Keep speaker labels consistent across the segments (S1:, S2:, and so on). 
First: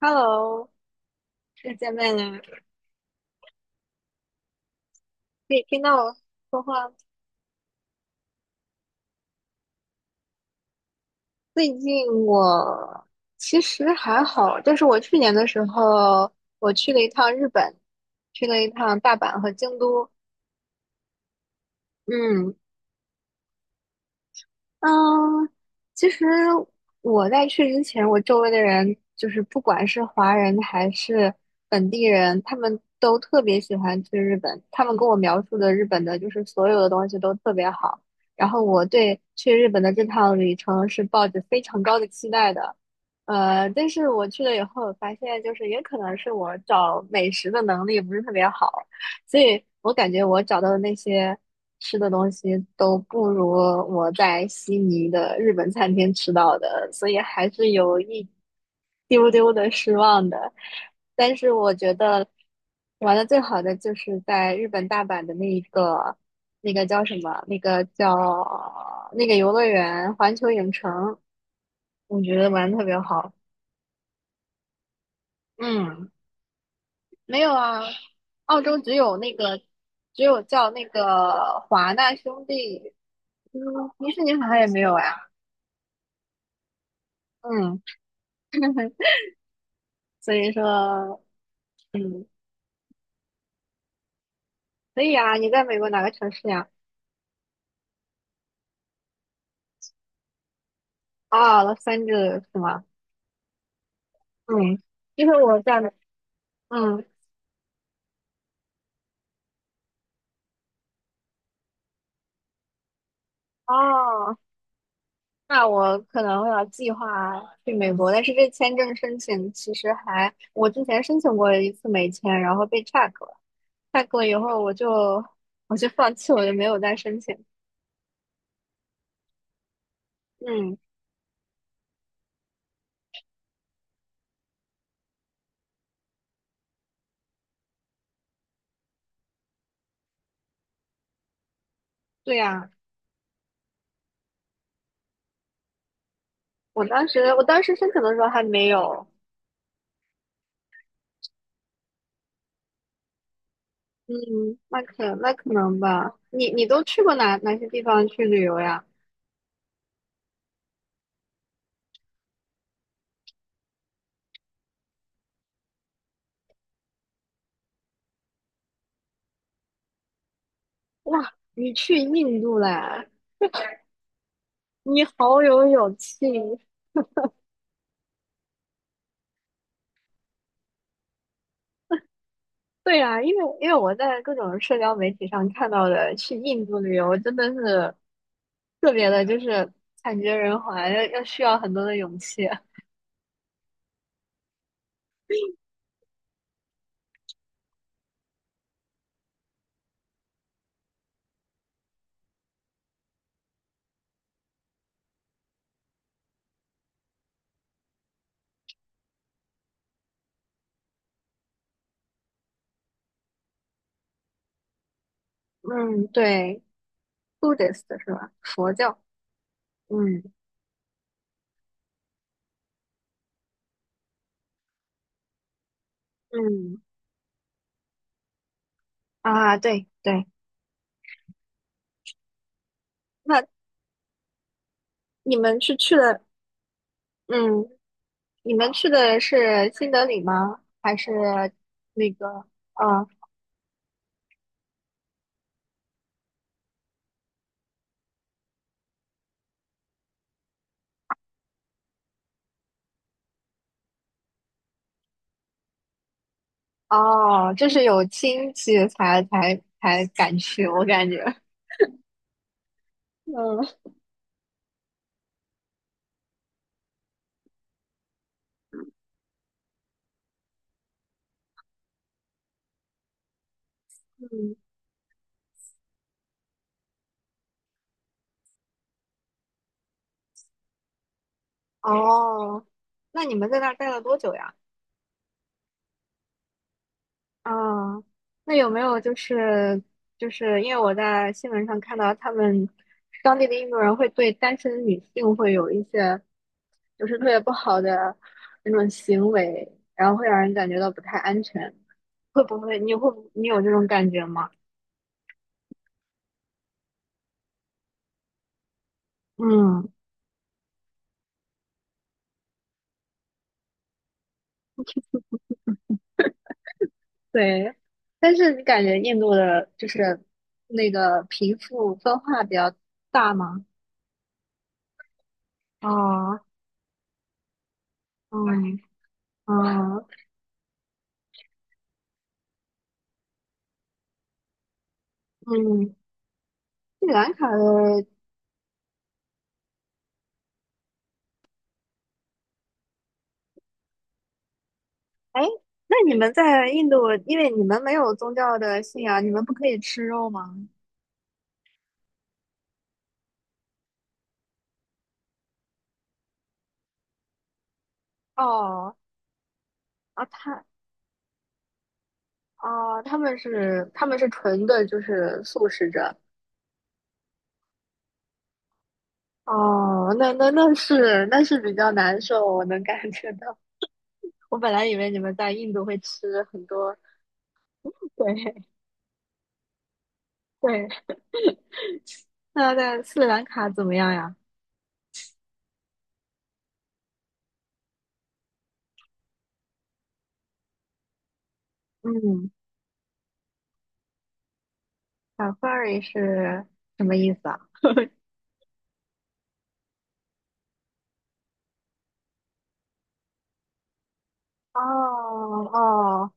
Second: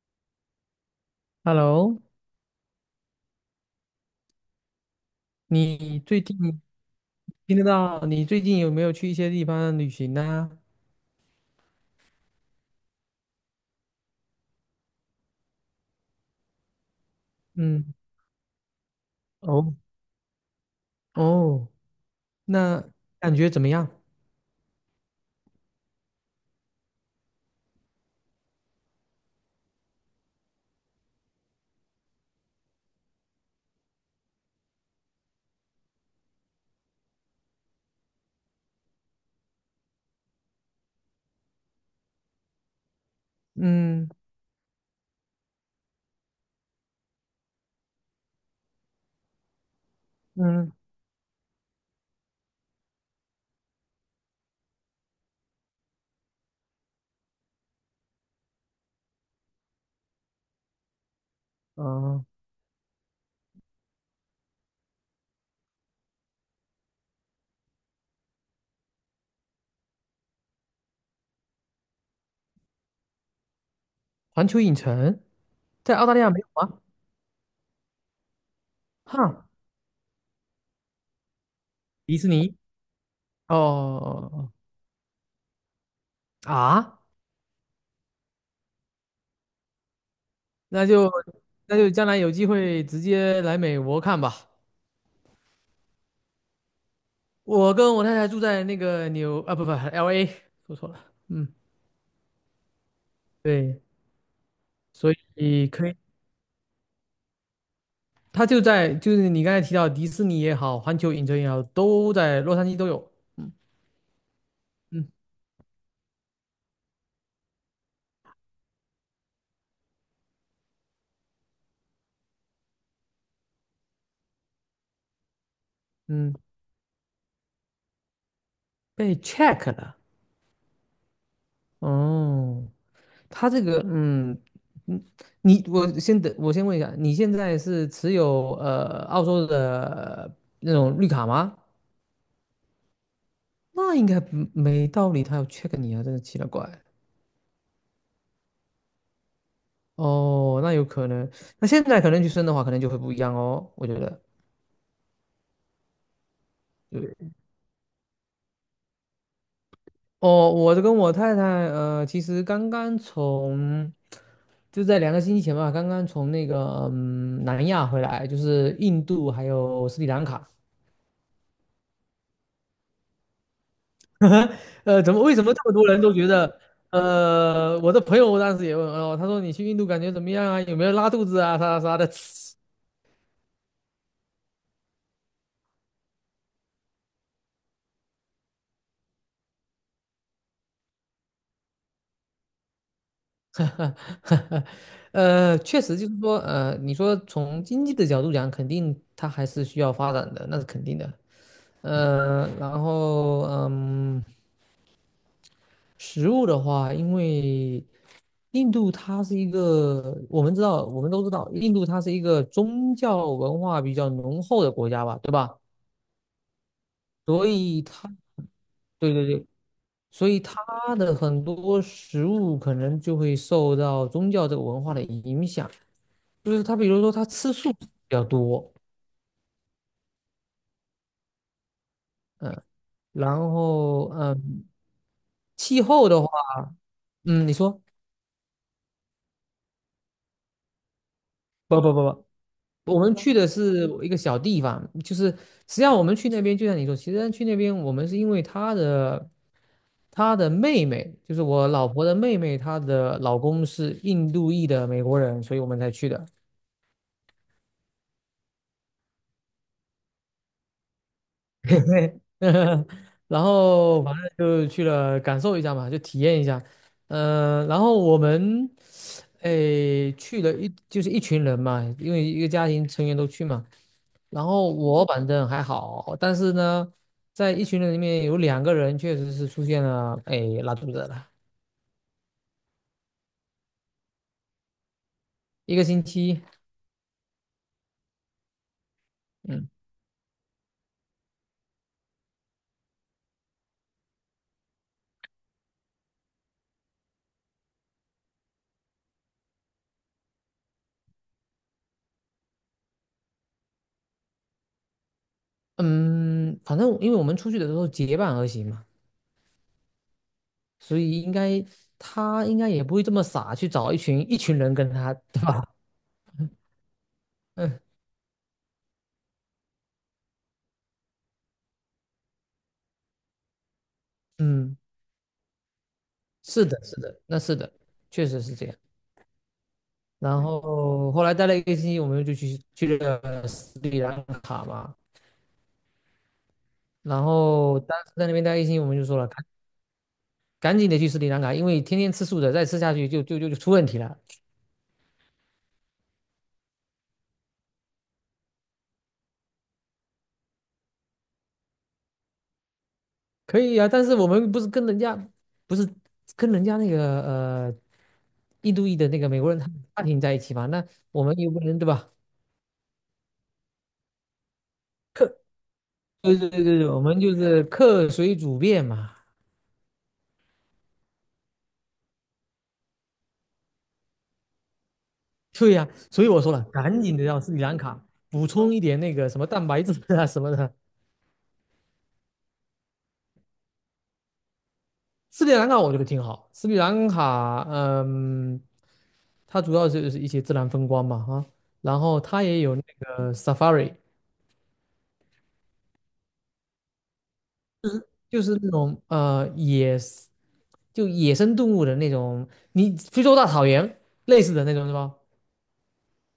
S1: Hello，又见
S2: Hello。
S1: 面了，可以听到
S2: 你
S1: 我
S2: 最近
S1: 说话吗？
S2: 听得到？你最近有没有去一些地方旅行呢？
S1: 最近我其实还好，就是我去年的时候，我去了一趟日本，
S2: 嗯，
S1: 去了一趟大阪和
S2: 哦
S1: 京都。
S2: 哦，
S1: 嗯。
S2: 那感觉怎么样？
S1: 嗯。其实我在去之前，我周围的人就是不管是华人还是本地人，他们都特别喜欢去日本。他们跟我描述的日本的，就是所有的东西都特别好。然后我对去日本的这趟旅程是抱着非常高的期待的。但是
S2: 嗯
S1: 我去了以后，我发现就是也可能是我找美食的能力不是特别好。所以我感觉我找到
S2: 嗯
S1: 的那些吃的东西都不如我在悉尼的日本餐厅吃到的，所以还是有一丢丢的失望的。但是我觉
S2: 呃，
S1: 得玩的最好的就是在日本大阪的那一个，那个叫什么？那个叫那个游乐园环球影城，我觉得玩的特别好。
S2: 环球影城在澳
S1: 嗯。
S2: 大利亚没有吗？
S1: 没有啊，澳洲只有那
S2: 哈，
S1: 个，只有叫那个华纳
S2: 迪士
S1: 兄
S2: 尼。
S1: 弟，嗯，迪士尼好
S2: 哦。
S1: 像也没有呀。
S2: 啊，
S1: 嗯。所以
S2: 那就
S1: 说，
S2: 那就将来
S1: 嗯，
S2: 有机会直接来美国看吧。
S1: 可以啊。你在美国哪个城市呀？
S2: 我跟我太太住在那个纽啊不不 LA，说错了。嗯，
S1: 啊？哦，洛杉矶是吗？
S2: 对，
S1: 嗯。
S2: 所
S1: 因为我
S2: 以
S1: 在，
S2: 可以。
S1: 嗯，
S2: 它就在就是你刚才提到迪士尼也好，环球影城也好，都在洛杉矶都有。嗯
S1: 哦，
S2: 嗯
S1: 那我可能会要计划去美国，但是这签证申请其实还，我之前申请过一次美签，然后被 check 了，check 了以后我就放弃，
S2: 嗯，
S1: 我就没有再申请。
S2: 被 check 了。
S1: 嗯。
S2: 哦，它这个嗯嗯，你我先等我先问一下，你现在是持有澳洲的那种绿卡吗？
S1: 对呀。
S2: 那应该不没道理，他要 check 你啊，真的奇了怪。
S1: 我当时申请的时候还没有。
S2: 哦，那有可能。那现在可能去申的话，可能就会不一样哦，我觉得。
S1: 嗯。那可能吧。你都去过
S2: 对。
S1: 哪些地方去旅游呀？
S2: 哦，我跟我太太，其实刚刚从就在2个星期前吧，刚刚从那个南亚回来，就是印度还有斯里兰卡。
S1: 哇，你去印度了，你
S2: 为
S1: 好
S2: 什么这
S1: 有
S2: 么多
S1: 勇
S2: 人都
S1: 气。
S2: 觉得？我的朋友当时也问哦，他说你去印度感觉怎么样啊？有没有拉肚子啊？啥啥的。
S1: 对呀，因为我在各种社交媒体上看到的去印度旅游真的是特别的，就是惨绝人寰，需要很多的勇气。
S2: 确实就是说，你说从经济的角度讲，肯定它还是需要发展的，那是肯定的。然后食物的话，因为印度它是一个，我们知道，我们都知道，印度它是一个宗教文化比较浓厚的国家吧，对吧？
S1: 嗯，对
S2: 所以
S1: ，Buddhist 是
S2: 它，
S1: 吧？佛教。
S2: 对对对，所
S1: 嗯。
S2: 以它的很多食物可能就会受到宗教这个文化的影响。就是它，
S1: 嗯。
S2: 比如说它吃素比较多。
S1: 啊，对对。
S2: 嗯，然
S1: 那
S2: 后
S1: 你们是
S2: 气
S1: 去
S2: 候的
S1: 了。
S2: 话，你
S1: 嗯。
S2: 说，
S1: 你们去的是新德里吗？还是
S2: 不不
S1: 那
S2: 不
S1: 个？
S2: 不。我
S1: 嗯。
S2: 们去的是一个小地方，就是实际上我们去那边，就像你说，其实去那边我们是因为他的妹妹，就是我老婆的妹妹，她的老公是印度裔的美国人，所以我们才去的。
S1: 哦，就是有亲戚才敢去，我感觉。
S2: 对。 然
S1: 嗯。
S2: 后反正就去了感受一下嘛，就体验一下。然后我们哎去了就是一群人嘛，因为一个家庭成员都去嘛。然
S1: 嗯。
S2: 后我反正还好，但是呢，在一群人里面有两个人确实是出现了，哎，拉肚子了。
S1: 哦。那你们在那儿待了多久呀？
S2: 一个星期。
S1: 啊，那有没有就
S2: 嗯
S1: 是就是因为我在新闻上看到他们当地的印度人会对单身女性会有一些就是特别不好的那种行为，然后会让人感觉到不太安全，会不会你有这种感觉吗？
S2: 嗯，反正因为我们出去的时候结伴而行嘛，
S1: 嗯，
S2: 所以他应该也不会这么傻去找一群一群人跟他，对吧？
S1: 对。
S2: 嗯
S1: 但是你感觉印度的就是那个贫富分化比较大吗？
S2: 嗯，
S1: 哦。
S2: 是的，是的，那是的，确实是这样。
S1: 嗯。哦。
S2: 然后后来待了一个星期，我们就去了斯里兰卡嘛。
S1: 嗯。斯里
S2: 然
S1: 兰卡
S2: 后当
S1: 的。
S2: 时在那边待一个星期，我们就说了，赶紧的去斯里兰卡，因为天天吃素的再吃下去就出问题了。
S1: 哎，那你们在印度，因为你们没有宗教的信仰，你们不可以吃肉吗？
S2: 可以啊，但是我们不是跟人家那个印度
S1: 哦。
S2: 裔的那个美国人他们家庭
S1: 啊。
S2: 在一起嘛，那我们又不能对吧？
S1: 哦，他们是纯的，就是素食者。
S2: 对对对对，我们就是客随主便嘛。
S1: 哦，那是比较难受，我能感觉到。我本来以为你们在印
S2: 对
S1: 度
S2: 呀，
S1: 会
S2: 所以我
S1: 吃
S2: 说了，
S1: 很多。
S2: 赶紧的让斯里兰卡补
S1: 对。
S2: 充一点那个什么蛋白质啊什么的。
S1: 对。 那在斯里兰卡怎么样呀？
S2: 斯里兰卡我觉得挺好。斯里兰卡它主要就是一些自然风光嘛哈，然后它
S1: 嗯
S2: 也有那个 safari。
S1: ，safari 是什么意思啊？
S2: 就是那种就野生动物的那种，你非洲大草原类似的那
S1: 哦。
S2: 种是吧？
S1: 哦，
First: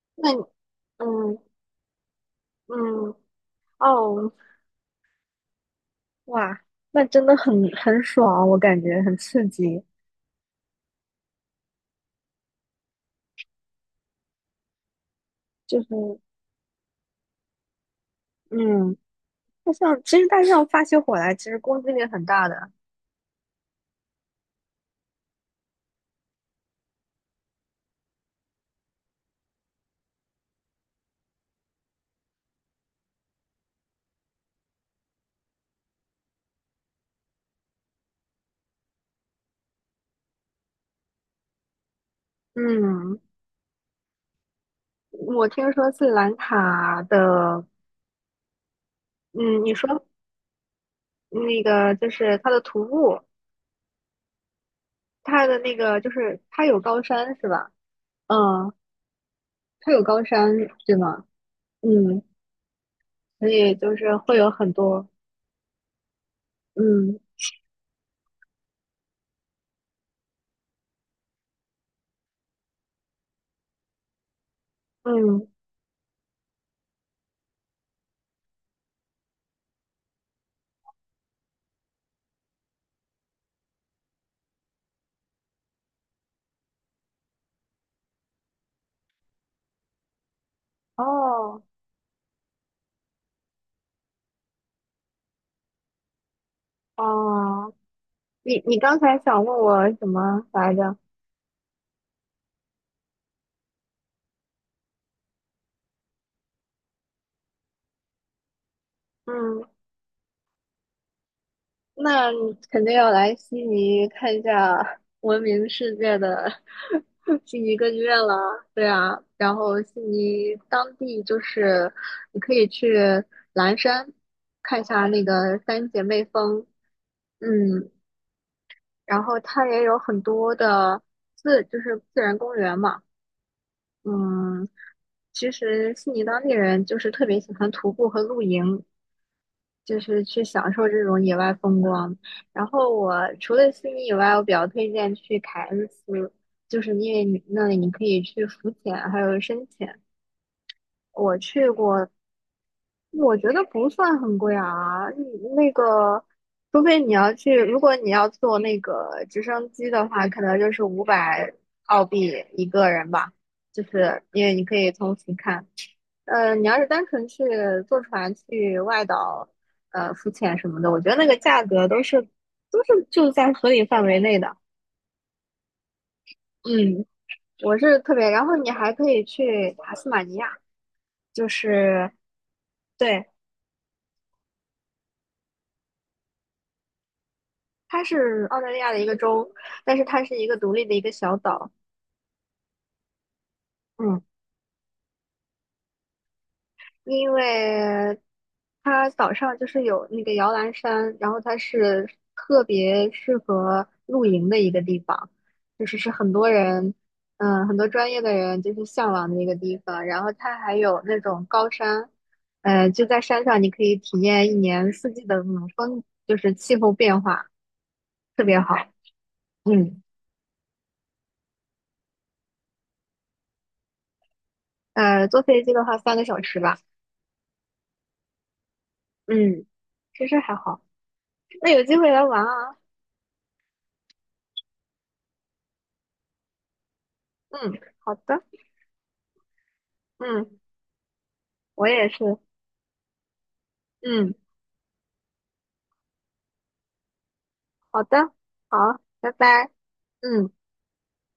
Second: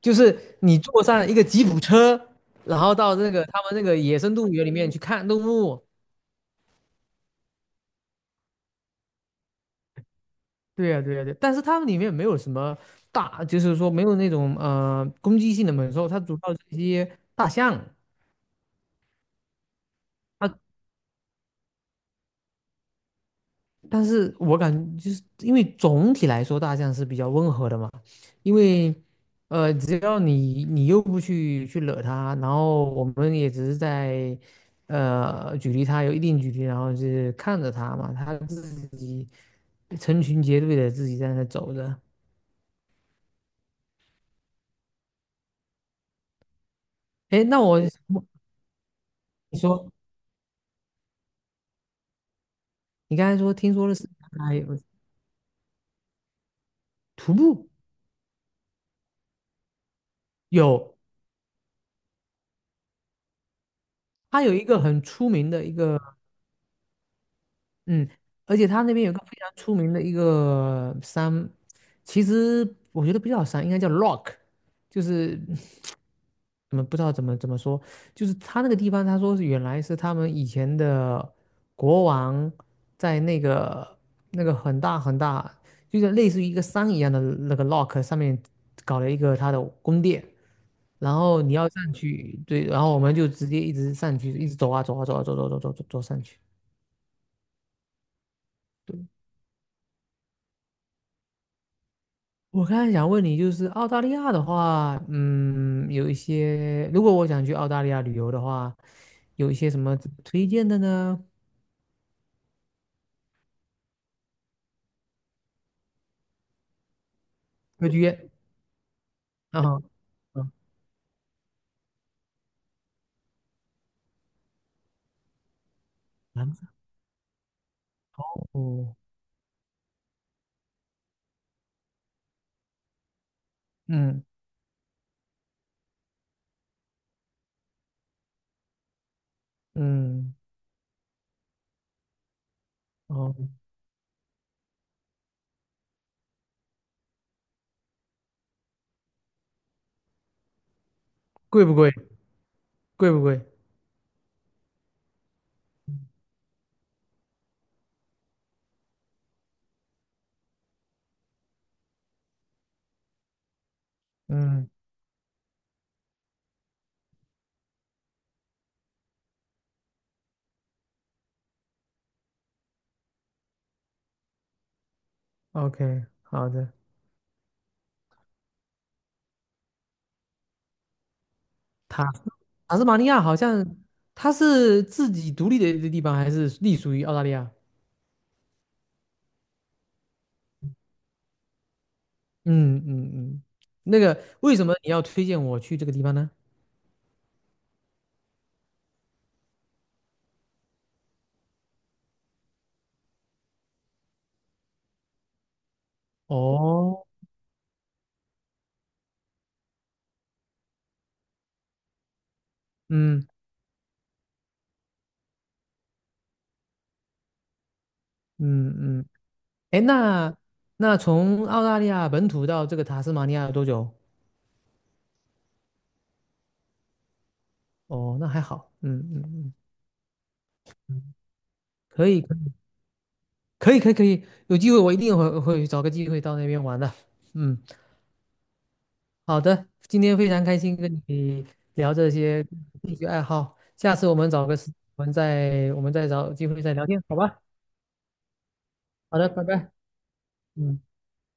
S2: 就
S1: 那你。
S2: 是你坐上一
S1: 嗯。
S2: 个吉普车，然后
S1: 嗯。
S2: 到那个他们那个野
S1: 哦。
S2: 生动物园里面去看动物。
S1: 哇。那真的很爽，我感觉很刺激。
S2: 对呀，对呀，对。但是他们里面没有什么大，就是说没有那种攻击性的
S1: 就
S2: 猛兽，
S1: 是。
S2: 它主要是一些大象。
S1: 嗯。大象其实大象发起火来，其实攻击力很大的。
S2: 但是我感觉就是因为总体来说大象是比较温和的嘛，因为只要你又不去惹它，然后我们也只是在距离它有一定距离，然后就是看着它嘛，它自己成群结队的自己在那走着。
S1: 嗯，我听说斯里兰卡
S2: 哎，
S1: 的。
S2: 你
S1: 嗯，你
S2: 说。
S1: 说那个就是它的徒
S2: 你
S1: 步，
S2: 刚才听说的是它有
S1: 它的那个就是它有高
S2: 徒
S1: 山是
S2: 步，
S1: 吧？嗯，它有高山对
S2: 有
S1: 吗？嗯，所以就是会
S2: 它
S1: 有
S2: 有一
S1: 很
S2: 个很
S1: 多。
S2: 出名的一个。
S1: 嗯。
S2: 嗯，而且他那边有个非常出名的一个山，其实我觉得不叫山，应该叫 rock，就是
S1: 嗯。
S2: 不知道怎么说，就是他那个地方，他说是原来是他们以前的国王在那个很大很大，就像类似于一个山一样的那个 rock 上面搞了一个他的宫殿，然后你
S1: 哦。
S2: 要上去。对，然后我们就直接一直上去，一直走啊走啊走啊走走走走走走上去。
S1: 哦。你刚
S2: 对，
S1: 才想问我什么来着？
S2: 我刚才想问你，就是澳大利亚的话，嗯，有一些，如果我想去澳大利亚旅游的话，有一
S1: 嗯，
S2: 些什么推荐的呢？
S1: 那你肯定要来悉尼看一下 闻名世界的 悉尼歌
S2: 会
S1: 剧
S2: 去
S1: 院
S2: 约
S1: 了。对啊，然
S2: 啊。
S1: 后悉
S2: 啊，
S1: 尼当地就是你可以去蓝山看一下那个三姐妹
S2: 南
S1: 峰，
S2: 法
S1: 嗯，
S2: 哦。
S1: 然后它也有很多的就是自然公园嘛。
S2: 嗯
S1: 嗯。其实悉尼当地人就是特别喜欢徒步和露营，就是
S2: 嗯，
S1: 去享受这种野外风光。然后我除
S2: 哦，
S1: 了悉尼以外，我比较推荐去凯恩斯，就是因为你那里你可以去浮潜，还有深潜。我
S2: 贵
S1: 去
S2: 不贵？
S1: 过。
S2: 贵不
S1: 我
S2: 贵？
S1: 觉得不算很贵啊。嗯，那个，除非你要去，如果你要坐那个直升机的话，可能就是500澳币一个人吧，就是因为你
S2: 嗯
S1: 可以从俯看。你要是单纯去坐船去外岛，浮潜什么的，我觉得那个价格都是就在合理范围内的。
S2: ，OK，好的。
S1: 嗯，我是特别，然后你还可以去塔斯马尼亚，就是
S2: 塔塔斯马尼亚
S1: 对，
S2: 好像它是自己独立的一个地方，还是隶属于澳大利亚？
S1: 它是澳大利亚的一个州，但是它是一个独立的一个小岛。
S2: 嗯嗯嗯，那
S1: 嗯，
S2: 个为什么你要推荐我去这个地方呢？
S1: 因为它岛上就是有那个摇篮山，然后它是特别适合露营的一个地方，就是是很多人，
S2: 哦，
S1: 嗯，很多专业的人就是向往的一个地方。然后它还有那种高山，就在
S2: 嗯。
S1: 山上你可以体验一年四季的那种风，就是气候变化，特别好。
S2: 嗯嗯，哎，
S1: 嗯。
S2: 那从澳大利亚本土到这个塔斯马尼亚有多久？
S1: 坐飞机的话3个小时吧。
S2: 哦，那还好，嗯嗯
S1: 嗯，其实还好。
S2: 嗯。
S1: 那有机
S2: 可
S1: 会
S2: 以
S1: 来玩啊。
S2: 可以可以可以，有机会我一定会找个机会到那边玩的。嗯，
S1: 嗯，好的。
S2: 好的，今天非常
S1: 嗯。
S2: 开心跟你
S1: 我
S2: 聊
S1: 也
S2: 这
S1: 是。
S2: 些兴趣爱好，下次我们
S1: 嗯，
S2: 找个时我们再我们再找机会再聊天，好吧？
S1: 好的，好，
S2: 好的，
S1: 拜
S2: 拜
S1: 拜。
S2: 拜。
S1: 嗯。
S2: 嗯。